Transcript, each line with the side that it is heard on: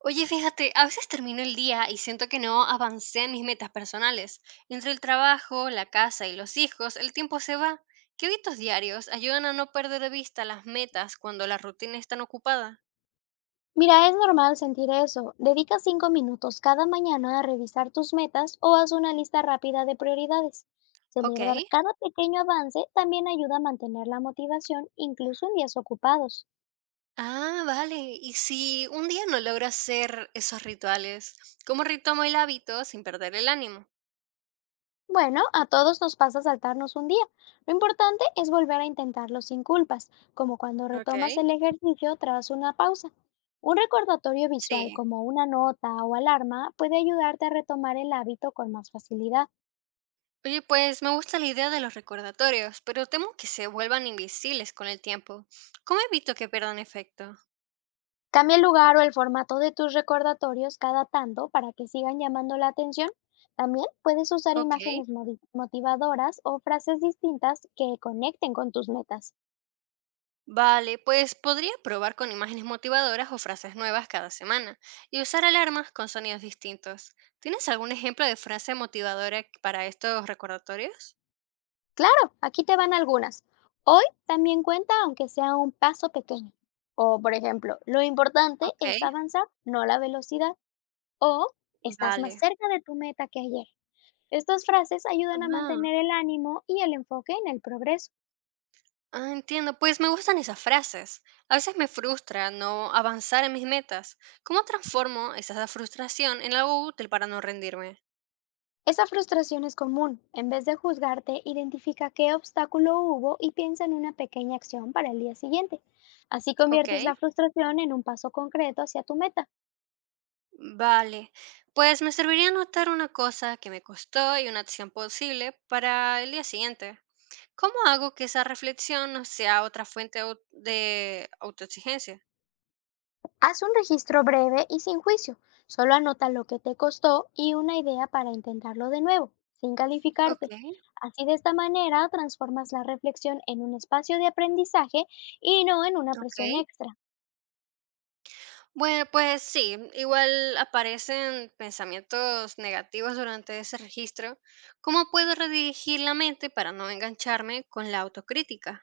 right: Oye, fíjate, a veces termino el día y siento que no avancé en mis metas personales. Entre el trabajo, la casa y los hijos, el tiempo se va. ¿Qué hábitos diarios ayudan a no perder de vista las metas cuando la rutina es tan ocupada?
left: Mira, es normal sentir eso. Dedica 5 minutos cada mañana a revisar tus metas o haz una lista rápida de prioridades.
right: Ok.
left: Celebrar cada pequeño avance también ayuda a mantener la motivación, incluso en días ocupados.
right: Ah, vale. ¿Y si un día no logro hacer esos rituales, cómo retomo el hábito sin perder el ánimo?
left: Bueno, a todos nos pasa saltarnos un día. Lo importante es volver a intentarlo sin culpas, como cuando
right: Ok.
left: retomas el ejercicio tras una pausa. Un recordatorio visual
right: Sí.
left: como una nota o alarma puede ayudarte a retomar el hábito con más facilidad.
right: Oye, pues me gusta la idea de los recordatorios, pero temo que se vuelvan invisibles con el tiempo. ¿Cómo evito que pierdan efecto?
left: Cambia el lugar o el formato de tus recordatorios cada tanto para que sigan llamando la atención. También puedes usar
right: Ok.
left: imágenes motivadoras o frases distintas que conecten con tus metas.
right: Vale, pues podría probar con imágenes motivadoras o frases nuevas cada semana y usar alarmas con sonidos distintos. ¿Tienes algún ejemplo de frase motivadora para estos recordatorios?
left: Claro, aquí te van algunas. Hoy también cuenta aunque sea un paso pequeño. O, por ejemplo, lo importante es
right: Ok,
left: avanzar, no la velocidad. O, estás más
right: vale.
left: cerca de tu meta que ayer. Estas frases ayudan a
right: Ah,
left: mantener el ánimo y el enfoque en el progreso.
right: ah, entiendo, pues me gustan esas frases. A veces me frustra no avanzar en mis metas. ¿Cómo transformo esa frustración en algo útil para no rendirme?
left: Esa frustración es común. En vez de juzgarte, identifica qué obstáculo hubo y piensa en una pequeña acción para el día siguiente. Así
right: Ok,
left: conviertes la frustración en un paso concreto hacia tu meta.
right: vale. Pues me serviría anotar una cosa que me costó y una acción posible para el día siguiente. ¿Cómo hago que esa reflexión no sea otra fuente de de autoexigencia?
left: Haz un registro breve y sin juicio. Solo anota lo que te costó y una idea para intentarlo de nuevo, sin
right: Ok,
left: calificarte. Así de esta manera transformas la reflexión en un espacio de aprendizaje y no en una
right: ok.
left: presión extra.
right: Bueno, pues sí, igual aparecen pensamientos negativos durante ese registro. ¿Cómo puedo redirigir la mente para no engancharme con la autocrítica?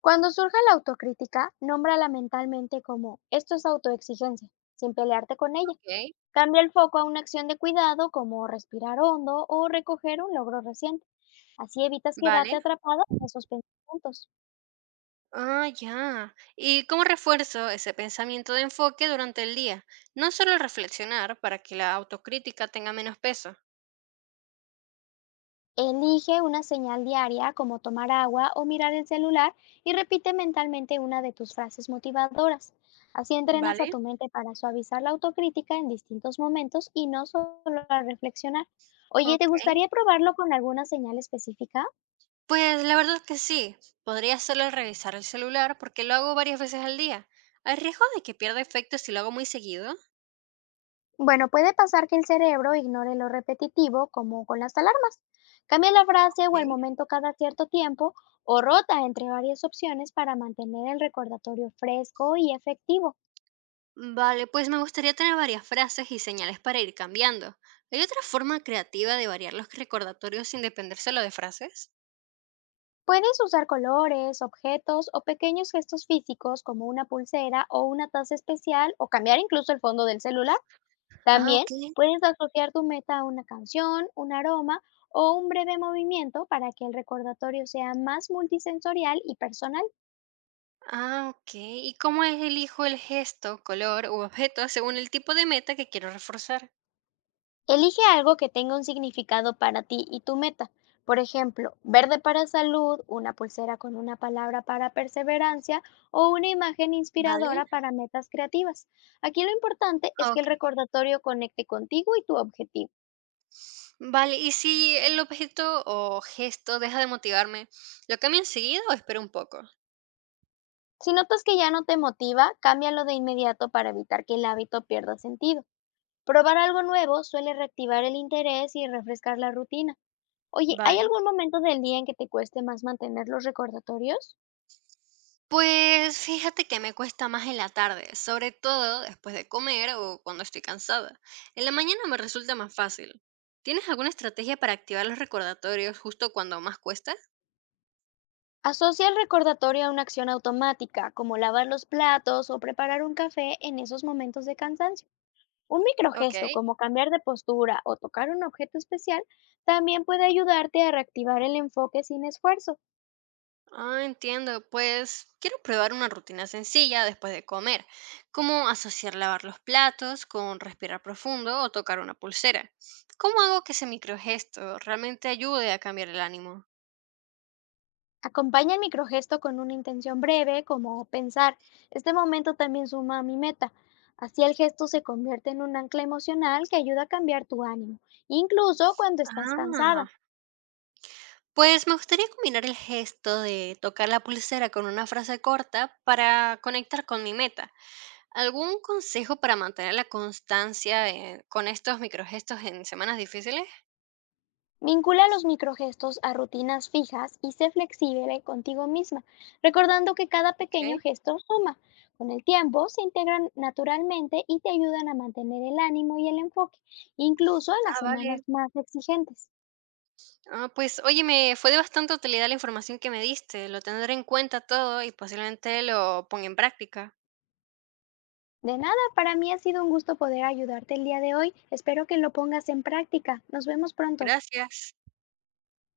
left: Cuando surja la autocrítica, nómbrala mentalmente como esto es autoexigencia, sin pelearte con ella.
right: Ok,
left: Cambia el foco a una acción de cuidado como respirar hondo o recoger un logro reciente. Así evitas quedarte
right: vale.
left: atrapado en esos pensamientos.
right: Ah, ya. ¿Y cómo refuerzo ese pensamiento de enfoque durante el día? No solo reflexionar para que la autocrítica tenga menos peso,
left: Elige una señal diaria como tomar agua o mirar el celular y repite mentalmente una de tus frases motivadoras. Así entrenas a
right: ¿vale?
left: tu mente para suavizar la autocrítica en distintos momentos y no solo a reflexionar. Oye, ¿te
right: Ok.
left: gustaría probarlo con alguna señal específica?
right: Pues la verdad que sí, podría solo revisar el celular porque lo hago varias veces al día. ¿Hay riesgo de que pierda efecto si lo hago muy seguido?
left: Bueno, puede pasar que el cerebro ignore lo repetitivo, como con las alarmas. Cambia la frase o el
right: Ok.
left: momento cada cierto tiempo o rota entre varias opciones para mantener el recordatorio fresco y efectivo.
right: Vale, pues me gustaría tener varias frases y señales para ir cambiando. ¿Hay otra forma creativa de variar los recordatorios sin depender solo de frases?
left: Puedes usar colores, objetos o pequeños gestos físicos como una pulsera o una taza especial o cambiar incluso el fondo del celular.
right: Ah,
left: También
right: ok.
left: puedes asociar tu meta a una canción, un aroma o un breve movimiento para que el recordatorio sea más multisensorial y personal.
right: Ah, ok. ¿Y cómo es elijo el gesto, color u objeto según el tipo de meta que quiero reforzar?
left: Elige algo que tenga un significado para ti y tu meta. Por ejemplo, verde para salud, una pulsera con una palabra para perseverancia o una imagen
right: Vale.
left: inspiradora para metas creativas. Aquí lo importante es que el
right: Ok.
left: recordatorio conecte contigo y tu objetivo.
right: Vale, y si el objeto o gesto deja de motivarme, ¿lo cambio enseguida o espero un poco?
left: Si notas que ya no te motiva, cámbialo de inmediato para evitar que el hábito pierda sentido. Probar algo nuevo suele reactivar el interés y refrescar la rutina. Oye, ¿hay
right: Vale.
left: algún momento del día en que te cueste más mantener los recordatorios?
right: Pues fíjate que me cuesta más en la tarde, sobre todo después de comer o cuando estoy cansada. En la mañana me resulta más fácil. ¿Tienes alguna estrategia para activar los recordatorios justo cuando más cuesta?
left: Asocia el recordatorio a una acción automática, como lavar los platos o preparar un café en esos momentos de cansancio. Un
right: Ok.
left: microgesto, como cambiar de postura o tocar un objeto especial, también puede ayudarte a reactivar el enfoque sin esfuerzo.
right: Ah, entiendo. Pues quiero probar una rutina sencilla después de comer, como asociar lavar los platos con respirar profundo o tocar una pulsera. ¿Cómo hago que ese microgesto realmente ayude a cambiar el ánimo?
left: Acompaña el microgesto con una intención breve, como pensar, este momento también suma a mi meta. Así el gesto se convierte en un ancla emocional que ayuda a cambiar tu ánimo, incluso cuando estás cansada.
right: Ah, pues me gustaría combinar el gesto de tocar la pulsera con una frase corta para conectar con mi meta. ¿Algún consejo para mantener la constancia con estos microgestos en semanas difíciles?
left: Vincula los microgestos a rutinas fijas y sé flexible contigo misma, recordando que cada pequeño
right: Ok.
left: gesto suma. Con el tiempo se integran naturalmente y te ayudan a mantener el ánimo y el enfoque, incluso en las
right: Ah,
left: semanas
right: vale.
left: más exigentes.
right: Ah, pues oye, me fue de bastante utilidad la información que me diste, lo tendré en cuenta todo y posiblemente lo ponga en práctica.
left: De nada, para mí ha sido un gusto poder ayudarte el día de hoy. Espero que lo pongas en práctica. Nos vemos pronto.
right: Gracias.